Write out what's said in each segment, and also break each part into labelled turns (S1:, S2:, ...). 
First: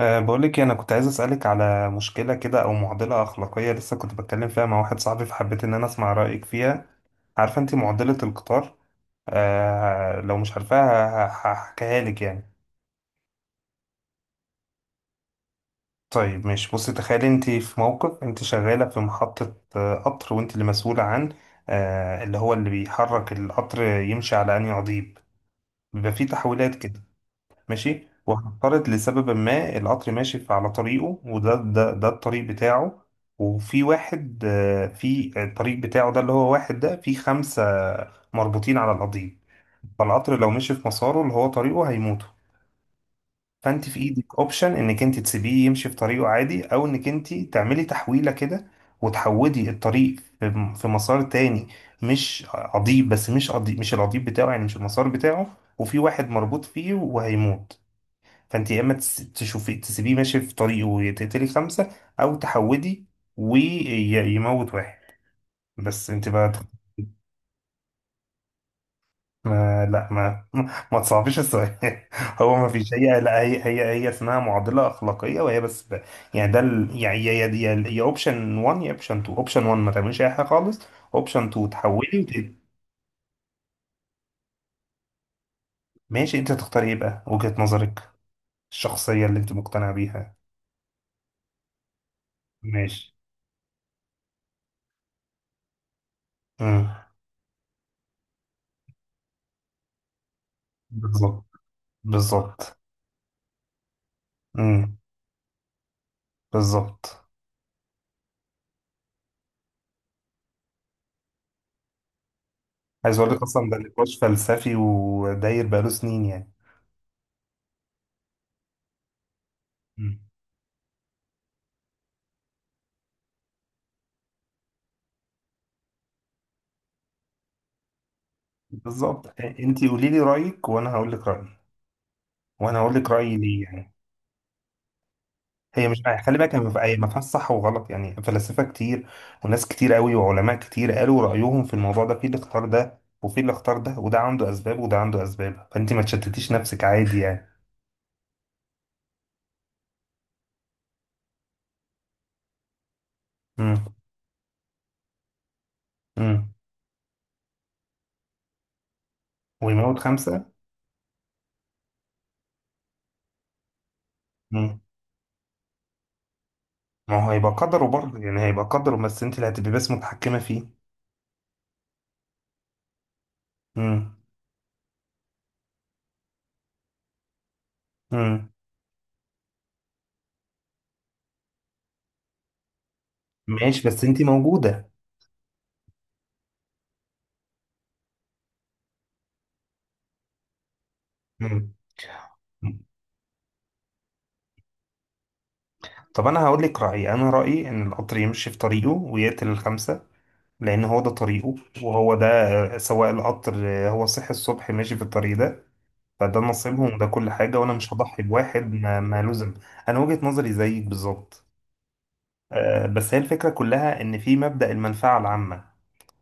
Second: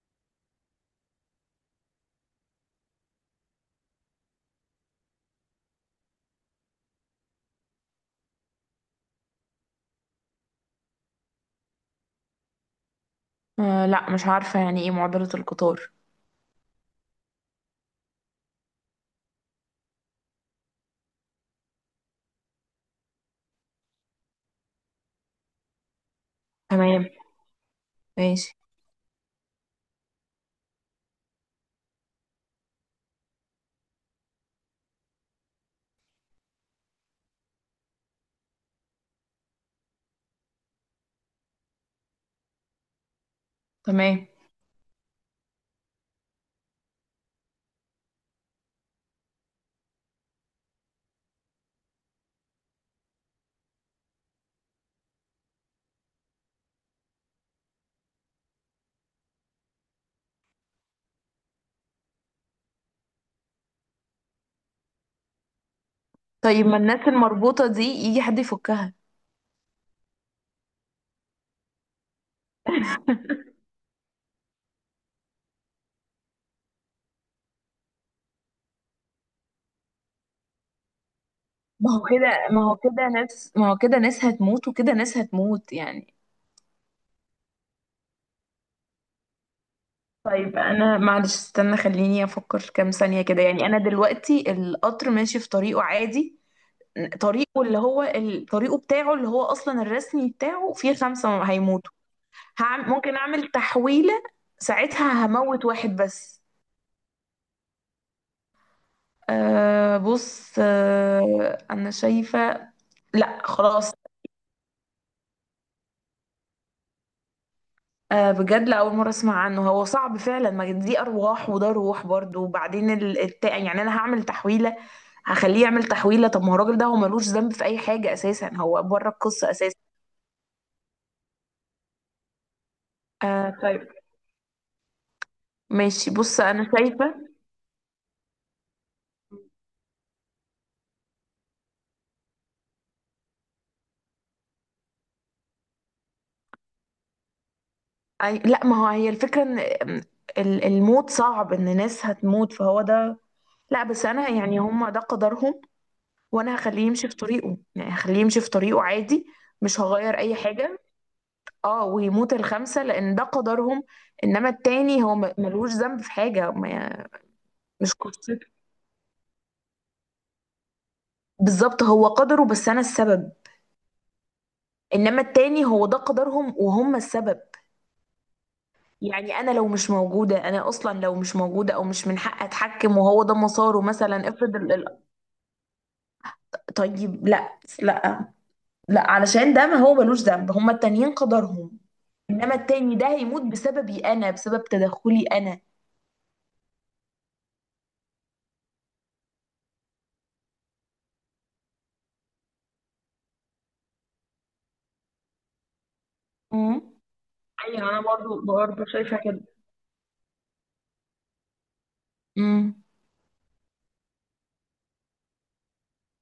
S1: بقولك إيه، انا كنت عايز اسالك على مشكله كده او معضله اخلاقيه لسه كنت بتكلم فيها مع واحد صاحبي فحبيت ان انا اسمع رايك فيها. عارفه انت معضله القطار؟ لو مش عارفاها هحكيها لك يعني.
S2: آه، لا، مش عارفة يعني ايه معضلة القطار؟
S1: طيب ماشي بصي، تخيلي انت في موقف، انت شغاله في محطه قطر، وانت اللي مسؤوله عن اللي هو اللي بيحرك القطر يمشي على انهي قضيب. بيبقى فيه تحويلات كده.
S2: تمام.
S1: ماشي،
S2: ماشي.
S1: وهنفترض لسبب ما القطر ماشي على طريقه، وده ده ده الطريق بتاعه. وفي واحد في الطريق بتاعه ده، اللي هو واحد ده في خمسة مربوطين على القضيب. فالقطر لو مشي في مساره اللي هو طريقه هيموتوا. فانت في
S2: تمام.
S1: ايدك اوبشن انك انت تسيبيه يمشي في طريقه عادي، او انك انت تعملي تحويلة كده وتحودي الطريق في مسار تاني. مش قضيب بس، مش قضيب، مش القضيب بتاعه يعني، مش المسار بتاعه. وفي واحد مربوط فيه وهيموت. فانت يا اما تشوفي تسيبيه ماشي في طريقه وتقتلي خمسه، او تحودي ويموت واحد. بس انت بقى تخ-.
S2: طيب، ما الناس المربوطة دي يجي حد يفكها؟
S1: ما لا ما ما تصعبيش السؤال هو ما فيش، هي لا، هي اسمها معضله اخلاقيه، وهي بس ب... يعني ده ال... يعني يا اوبشن 1 يا اوبشن 2. اوبشن 1، ما تعمليش اي حاجه خالص. اوبشن 2، تحولي وت...
S2: ما هو كده ناس هتموت وكده ناس هتموت يعني.
S1: ماشي، انت تختاري ايه بقى؟ وجهه نظرك الشخصيه اللي انت مقتنعه بيها.
S2: طيب، انا معلش، استنى خليني افكر كام
S1: ماشي.
S2: ثانية كده يعني، انا دلوقتي القطر ماشي في طريقه عادي.
S1: امم
S2: طريقه اللي هو طريقه بتاعه اللي هو اصلا الرسمي بتاعه، فيه خمسة
S1: بالظبط.
S2: هيموتوا.
S1: بالظبط.
S2: ممكن اعمل تحويلة.
S1: امم
S2: ساعتها هموت واحد بس.
S1: بالظبط.
S2: أه، بص، انا شايفة.
S1: عايز اقول
S2: لا،
S1: لك اصلا ده
S2: خلاص.
S1: نقاش فلسفي وداير بقاله سنين يعني.
S2: أه، بجد لأول مرة اسمع عنه، هو صعب
S1: مم.
S2: فعلا، ما دي ارواح وده روح برضو، وبعدين يعني انا هعمل تحويلة. هخليه يعمل تحويلة. طب ما هو الراجل ده هو ملوش ذنب في اي حاجة اساسا، هو بره
S1: بالظبط.
S2: القصة اساسا.
S1: انت قولي لي رايك وانا هقول لك رايي، وانا هقول لك رايي
S2: آه،
S1: ليه
S2: طيب.
S1: يعني. هي مش،
S2: ماشي،
S1: خلي
S2: بص،
S1: بالك، هي ما
S2: انا
S1: في- هي ما
S2: شايفه.
S1: فيهاش صح وغلط يعني. فلاسفه كتير وناس كتير قوي وعلماء كتير قالوا رايهم في الموضوع ده، في اللي اختار ده وفي اللي اختار ده، وده عنده اسباب وده عنده اسباب، فانت ما تشتتيش نفسك عادي يعني.
S2: لا، ما هو هي الفكره ان الموت صعب ان ناس هتموت، فهو ده. لا،
S1: امم
S2: بس انا يعني هم ده قدرهم.
S1: امم
S2: وانا هخليه يمشي في طريقه، يعني هخليه يمشي في طريقه عادي. مش
S1: ويموت
S2: هغير اي
S1: خمسه.
S2: حاجه. اه، ويموت الخمسه لان ده قدرهم. انما
S1: امم
S2: التاني هو ملوش ذنب في حاجه ما.
S1: ما هو هيبقى قدره
S2: مش
S1: برضه
S2: قصته.
S1: يعني، هيبقى قدره بس انت اللي هتبقي بس متحكمه فيه.
S2: بالظبط، هو قدره بس انا السبب. انما التاني هو ده قدرهم وهم السبب.
S1: امم
S2: يعني انا لو مش موجوده، انا اصلا لو مش موجوده او مش من حق اتحكم، وهو ده مساره
S1: ماشي بس انت
S2: مثلا، افرض
S1: موجودة.
S2: طيب، لا، لا. لا علشان ده، ما هو ملوش ذنب، هما التانيين
S1: مم.
S2: قدرهم. انما التاني ده هيموت بسببي انا، بسبب تدخلي انا.
S1: طب انا هقول لك رأيي، انا رأيي ان القطر يمشي في طريقه ويقتل الخمسة، لان هو ده طريقه وهو ده سواق القطر هو صحي الصبح ماشي في الطريق ده. فده
S2: امم.
S1: نصيبهم وده كل حاجة، وانا
S2: ايوه،
S1: مش
S2: انا
S1: هضحي
S2: برضو
S1: بواحد
S2: برضو شايفه
S1: ما
S2: كده.
S1: لزم. انا وجهة نظري زيك بالظبط.
S2: امم.
S1: بس هي الفكرة كلها ان في مبدأ المنفعة العامة.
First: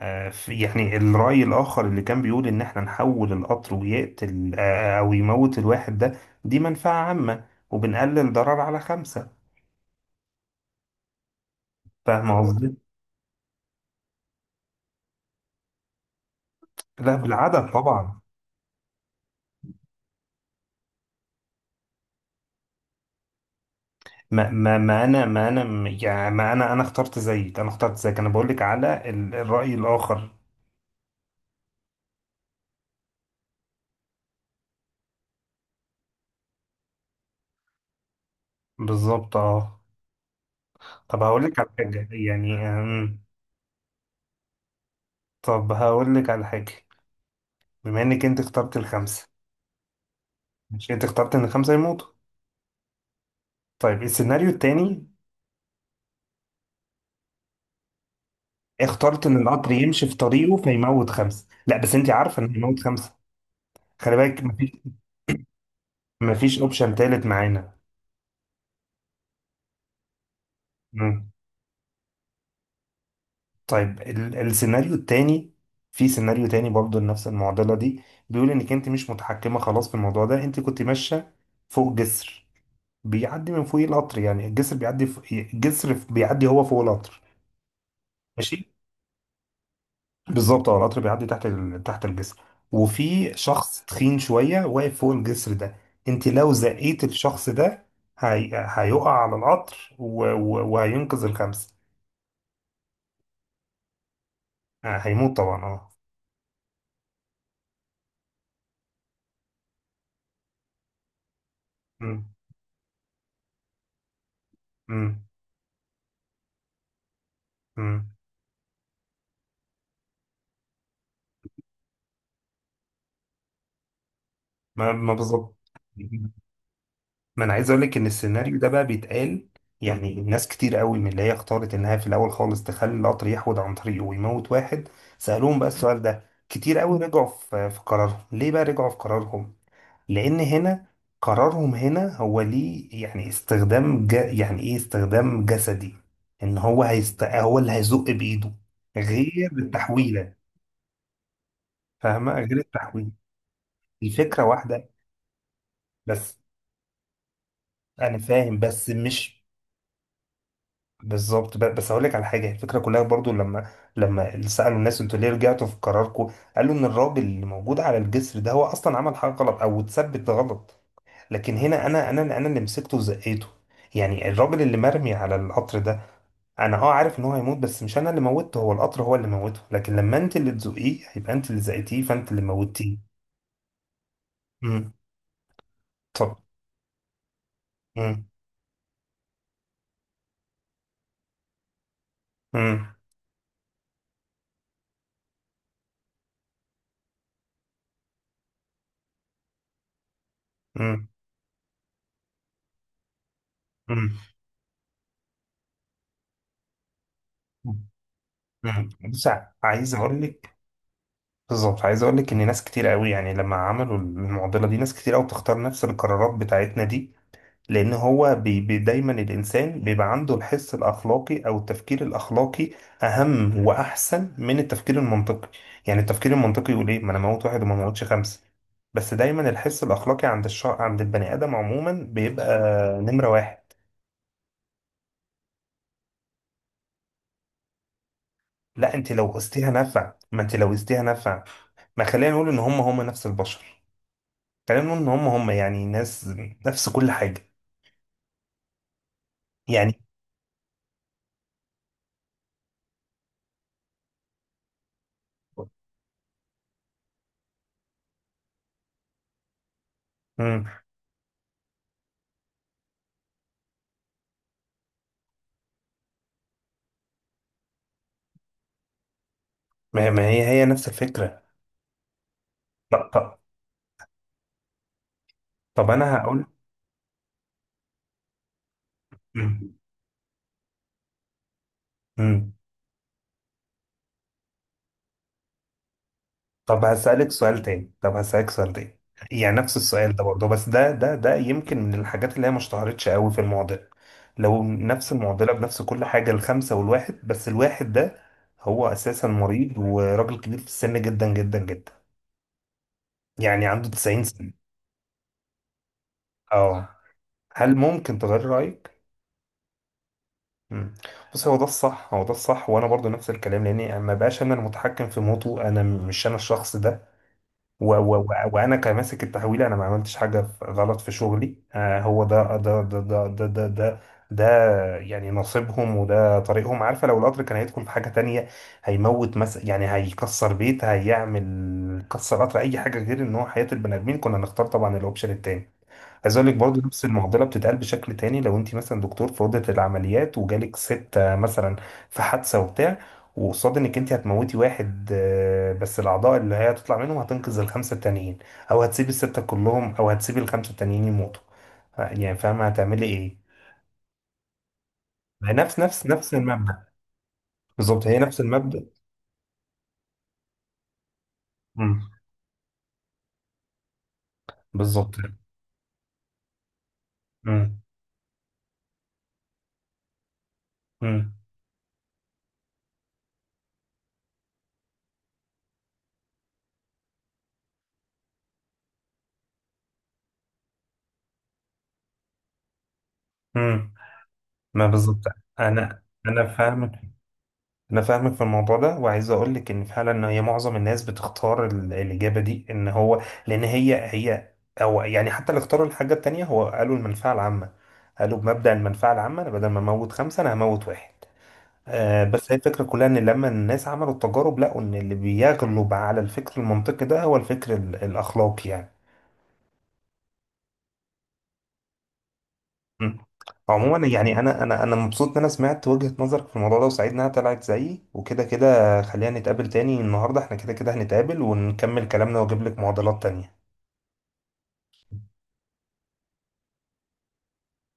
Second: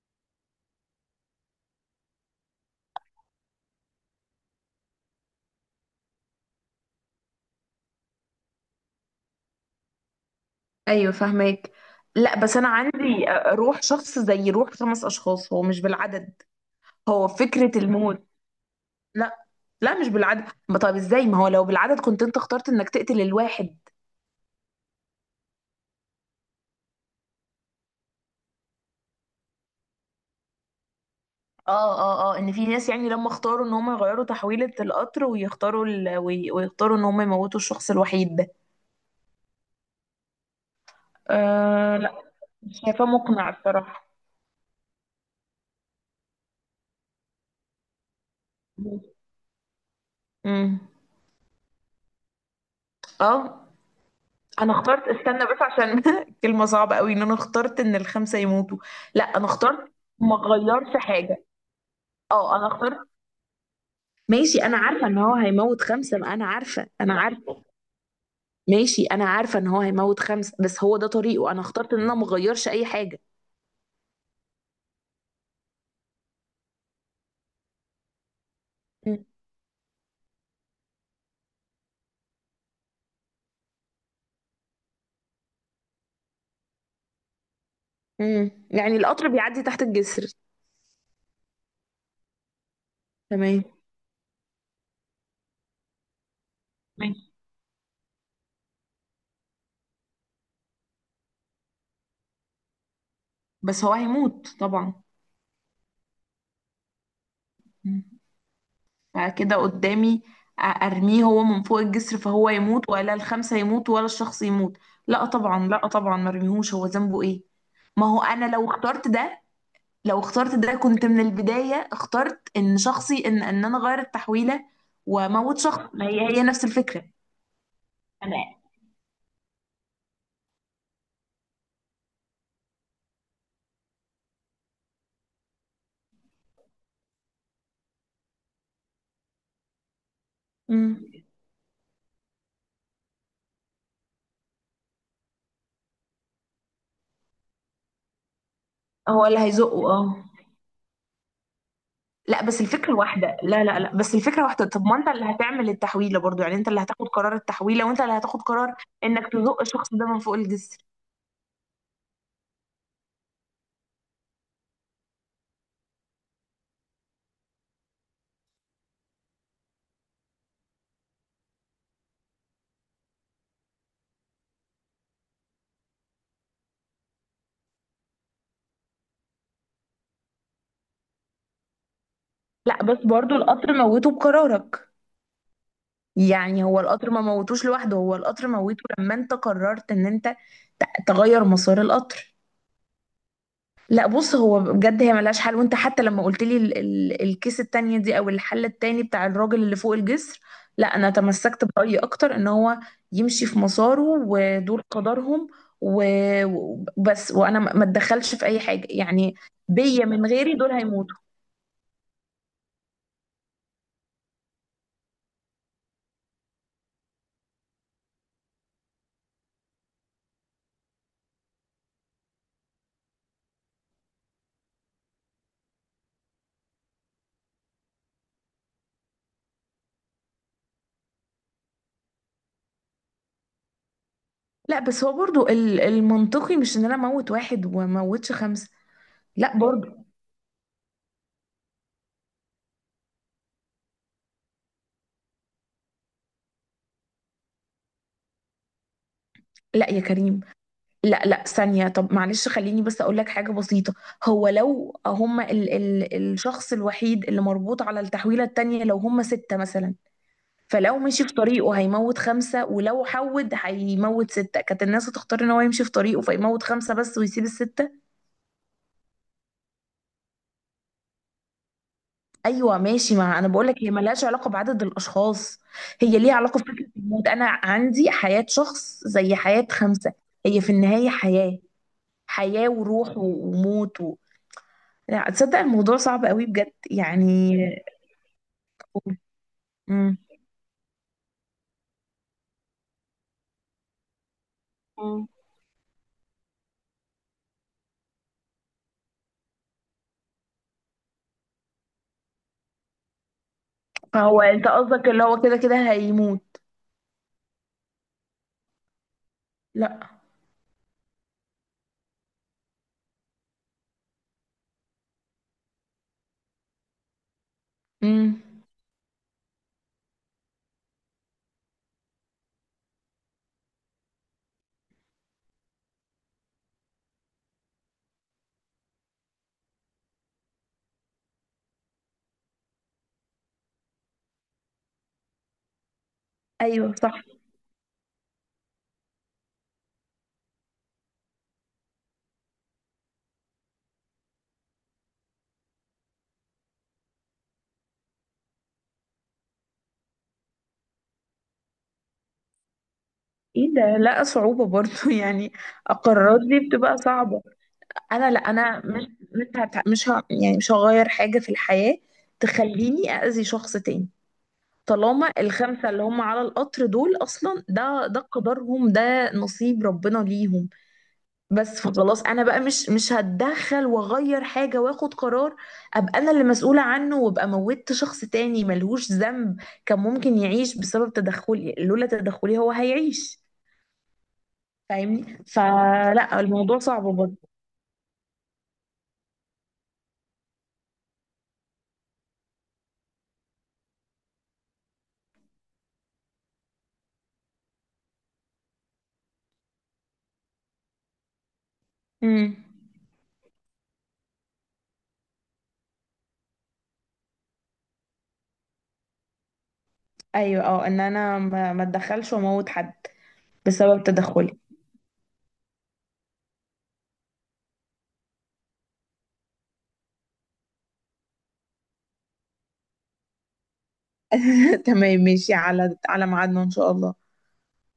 S1: يعني الرأي الآخر اللي كان بيقول إن إحنا نحول القطر ويقتل أو يموت الواحد ده، دي منفعة عامة وبنقلل ضرر على خمسة.
S2: ايوه، فاهماك.
S1: فاهم
S2: لا، بس انا
S1: قصدي؟
S2: عندي روح شخص زي روح خمس اشخاص، هو مش بالعدد.
S1: لا،
S2: هو
S1: بالعدد
S2: فكرة
S1: طبعا.
S2: الموت. لا. لا، مش بالعدد، ما طب ازاي؟ ما هو لو بالعدد كنت انت اخترت انك تقتل الواحد.
S1: ما ما ما أنا ما أنا م- يعني ما أنا أنا اخترت زيك، أنا بقول لك على الرأي الآخر.
S2: اه، اه، اه، ان في ناس يعني لما اختاروا ان هم يغيروا تحويلة القطر، ويختاروا ويختاروا ان هم يموتوا الشخص الوحيد ده.
S1: بالظبط أه. طب هقول لك على
S2: أه،
S1: حاجة
S2: لا،
S1: يعني
S2: مش شايفاه مقنع الصراحة.
S1: طب هقول لك على حاجة. بما إنك أنت اخترت الخمسة،
S2: امم.
S1: مش أنت اخترت إن الخمسة يموتوا.
S2: اه،
S1: طيب السيناريو
S2: انا اخترت،
S1: التاني.
S2: استنى بس عشان كلمة صعبة قوي ان انا اخترت ان الخمسة يموتوا. لا،
S1: اخترت ان
S2: انا
S1: القطر
S2: اخترت.
S1: يمشي في
S2: ما
S1: طريقه
S2: غيرش
S1: فيموت
S2: حاجة.
S1: خمسه، لا بس انت عارفه
S2: اه،
S1: انه
S2: انا
S1: يموت
S2: اخترت.
S1: خمسه. خلي بالك
S2: ماشي،
S1: مفيش،
S2: انا عارفة ان هو هيموت خمسة، ما انا
S1: مفيش
S2: عارفة،
S1: اوبشن
S2: انا
S1: تالت
S2: عارفة.
S1: معانا.
S2: ماشي، انا عارفة ان هو هيموت خمسة، بس هو ده
S1: مم.
S2: طريقه، انا اخترت ان انا مغيرش اي حاجة.
S1: طيب ال السيناريو التاني، في سيناريو تاني برضه لنفس المعضله دي. بيقول انك انت مش
S2: مم.
S1: متحكمه خلاص في الموضوع ده، انت كنت ماشيه فوق جسر بيعدي من فوق القطر، يعني الجسر بيعدي فوق، الجسر بيعدي هو فوق القطر.
S2: امم،
S1: ماشي.
S2: يعني القطر بيعدي تحت الجسر.
S1: بالظبط اه، القطر بيعدي تحت ال... تحت الجسر. وفي
S2: تمام.
S1: شخص تخين شوية واقف فوق الجسر ده. انت لو زقيت
S2: ماشي،
S1: الشخص ده، هي... هيقع على القطر و... و... وهينقذ الخمسة.
S2: بس هو هيموت طبعا.
S1: هيموت طبعا اه.
S2: مم. فكده قدامي، ارميه هو من فوق الجسر
S1: مم.
S2: فهو يموت، ولا الخمسة يموتوا، ولا الشخص يموت؟
S1: مم.
S2: لا طبعا، لا طبعا، ما ارميهوش، هو ذنبه ايه؟ ما
S1: مم.
S2: هو انا لو اخترت ده، لو اخترت ده كنت من البداية اخترت ان شخصي، ان انا غير التحويلة.
S1: ما ما بالظبط.
S2: واموت شخص، ما هي هي نفس الفكرة.
S1: ما انا عايز اقول لك ان
S2: انا.
S1: السيناريو ده بقى بيتقال، يعني ناس كتير قوي من اللي هي اختارت انها في الاول خالص تخلي القطر يحود عن طريقه ويموت واحد، سألوهم بقى السؤال ده كتير قوي، رجعوا في قرارهم. ليه بقى رجعوا في قرارهم؟ لان هنا
S2: مم.
S1: قرارهم هنا هو ليه يعني استخدام ج... يعني ايه، استخدام جسدي، ان هو هيست... هو اللي هيزق بايده،
S2: هو اللي
S1: غير
S2: هيزقه، اه.
S1: التحويله. فاهمه؟
S2: لا،
S1: غير
S2: بس الفكرة
S1: التحويل،
S2: واحدة، لا، لا، لا، بس الفكرة
S1: الفكره
S2: واحدة، طب
S1: واحده
S2: ما انت اللي هتعمل التحويلة
S1: بس.
S2: برضو يعني، انت اللي هتاخد قرار التحويلة وانت اللي
S1: انا
S2: هتاخد
S1: فاهم
S2: قرار
S1: بس
S2: انك
S1: مش
S2: تزق الشخص ده من فوق الجسر.
S1: بالظبط. بس اقول لك على حاجه، الفكره كلها برضو لما، لما سالوا الناس انتوا ليه رجعتوا في قراركم، قالوا ان الراجل اللي موجود على الجسر ده هو اصلا عمل حاجه غلط او اتثبت غلط، لكن هنا انا اللي مسكته وزقيته، يعني الراجل اللي مرمي على القطر ده، انا اه عارف ان هو هيموت بس مش انا اللي موتته، هو القطر هو اللي موته، لكن لما انت اللي تزقيه هيبقى انت اللي زقتيه فانت اللي
S2: لا، بس
S1: موتيه.
S2: برضو القطر موته بقرارك.
S1: امم طب.
S2: يعني هو القطر ما موتوش لوحده، هو
S1: امم
S2: القطر موته لما انت قررت ان انت تغير مسار القطر.
S1: امم
S2: لا بص، هو بجد هي ملهاش حل، وانت حتى لما قلت لي ال الكيس التانية دي، او الحل التاني بتاع الراجل اللي فوق الجسر، لا،
S1: امم
S2: انا تمسكت برأيي اكتر ان هو يمشي في مساره
S1: امم
S2: ودول قدرهم. وبس، وانا ما اتدخلش في اي حاجة
S1: أمم. بص
S2: يعني.
S1: عايز
S2: بيا،
S1: اقول
S2: من
S1: لك.
S2: غيري دول هيموتوا.
S1: بالظبط، عايز اقول لك ان ناس كتير قوي يعني لما عملوا المعضله دي ناس كتير قوي بتختار نفس القرارات بتاعتنا دي، لان هو بي بي دايما الانسان بيبقى عنده الحس الاخلاقي او التفكير الاخلاقي اهم واحسن من التفكير المنطقي. يعني التفكير المنطقي يقول ايه، ما انا موت واحد وما موتش خمسه. بس دايما الحس الاخلاقي عند الش... عند البني ادم عموما بيبقى نمره واحد.
S2: لا، بس هو برضو المنطقي مش ان انا اموت واحد وموتش خمسه.
S1: لا انت لو
S2: لا
S1: قستيها
S2: برضو.
S1: نفع، ما انت لو قستيها نفع، ما خلينا نقول ان هم هم نفس البشر، خلينا نقول ان هم هم يعني ناس، نفس كل حاجه
S2: لا
S1: يعني.
S2: يا كريم. لا، لا، ثانيه، طب معلش خليني بس اقول لك حاجه بسيطه. هو لو هم ال الشخص الوحيد اللي مربوط على التحويله التانيه، لو هم سته مثلا،
S1: مم.
S2: فلو مشي في طريقه هيموت خمسه، ولو حود هيموت سته، كانت الناس هتختار ان هو يمشي في طريقه فيموت خمسه بس، ويسيب السته.
S1: ما ما هي هي نفس الفكره.
S2: ايوه
S1: طب,
S2: ماشي،
S1: طب,
S2: ما انا بقول لك هي ملهاش علاقه بعدد الاشخاص.
S1: طب انا
S2: هي ليها
S1: هقول.
S2: علاقه بفكره الموت، انا عندي حياه شخص زي حياه
S1: مم.
S2: خمسه. هي في النهايه حياه،
S1: مم.
S2: حياه وروح وموت لا تصدق الموضوع صعب قوي بجد يعني.
S1: طب هسألك سؤال تاني، يعني نفس السؤال
S2: امم.
S1: ده برضه، بس ده يمكن من الحاجات اللي هي ما اشتهرتش قوي في المعضلة. لو نفس
S2: مم.
S1: المعضلة بنفس كل حاجة، الخمسة والواحد، بس الواحد ده هو أساسا مريض وراجل كبير في السن جدا جدا جدا، يعني عنده 90
S2: فهو
S1: سنة.
S2: انت قصدك اللي هو كده كده هيموت؟
S1: اه، هل ممكن تغير رأيك؟
S2: لا.
S1: مم. بص هو ده الصح، هو ده الصح، وانا برضو نفس الكلام، لاني ما بقاش انا المتحكم في موته، انا مش انا الشخص ده، و و و
S2: امم.
S1: وانا كماسك التحويل انا ما عملتش حاجه غلط في شغلي. آه هو ده يعني نصيبهم وده طريقهم. عارفه لو القطر كان هيدخل في حاجه تانية، هيموت مثلا يعني، هيكسر بيت، هيعمل كسر قطر، اي حاجه غير ان هو حياه البني ادمين، كنا نختار طبعا الاوبشن التاني. عايز اقول لك برضه
S2: ايوه
S1: نفس
S2: صح.
S1: المعضله بتتقال بشكل تاني. لو انت مثلا دكتور في اوضه العمليات وجالك ست مثلا في حادثه وبتاع، وقصاد انك انت هتموتي واحد بس الاعضاء اللي هي هتطلع منهم هتنقذ الخمسه التانيين، او هتسيبي السته كلهم، او هتسيبي الخمسه التانيين يموتوا. يعني فاهمه هتعملي ايه؟
S2: ايه ده، لا، صعوبه برضو
S1: ما
S2: يعني.
S1: هي نفس
S2: القرارات دي
S1: المبدا.
S2: بتبقى صعبه.
S1: بالظبط هي
S2: لا،
S1: نفس
S2: انا
S1: المبدا.
S2: مش مش هت- مش ه... يعني مش هغير حاجه في الحياه،
S1: امم
S2: تخليني اذي شخص تاني.
S1: بالظبط.
S2: طالما الخمسه اللي هم على القطر دول اصلا،
S1: امم
S2: ده قدرهم، ده نصيب ربنا ليهم.
S1: امم
S2: بس فخلاص، انا بقى مش هتدخل واغير حاجه واخد قرار، ابقى انا اللي مسؤوله عنه، وابقى موتت شخص تاني ملهوش ذنب. كان ممكن يعيش بسبب تدخلي، لولا تدخلي هو هيعيش.
S1: امم ما بالظبط.
S2: فاهمني؟
S1: انا،
S2: فلا،
S1: انا
S2: الموضوع
S1: فاهمك،
S2: صعب برضه.
S1: انا فاهمك في الموضوع ده، وعايز اقول لك ان فعلا ان هي معظم الناس بتختار الاجابه دي ان هو، لان هي هي، او يعني حتى اللي اختاروا الحاجه التانيه هو قالوا المنفعه العامه، قالوا بمبدا المنفعه العامه انا بدل ما اموت خمسه انا هموت واحد. آه بس
S2: امم.
S1: هي الفكره كلها ان لما الناس عملوا التجارب لقوا ان اللي بيغلب على الفكر المنطقي ده هو الفكر الاخلاقي يعني.
S2: ايوه، اه، ان انا ما اتدخلش واموت حد
S1: مم.
S2: بسبب
S1: عموما يعني
S2: تدخلي.
S1: انا مبسوط ان انا سمعت وجهة نظرك في الموضوع ده، وسعيد انها طلعت زيي، وكده كده خلينا نتقابل تاني، النهارده احنا كده كده هنتقابل ونكمل كلامنا واجيب لك معضلات تانية.
S2: تمام ماشي، على ميعادنا ان شاء الله.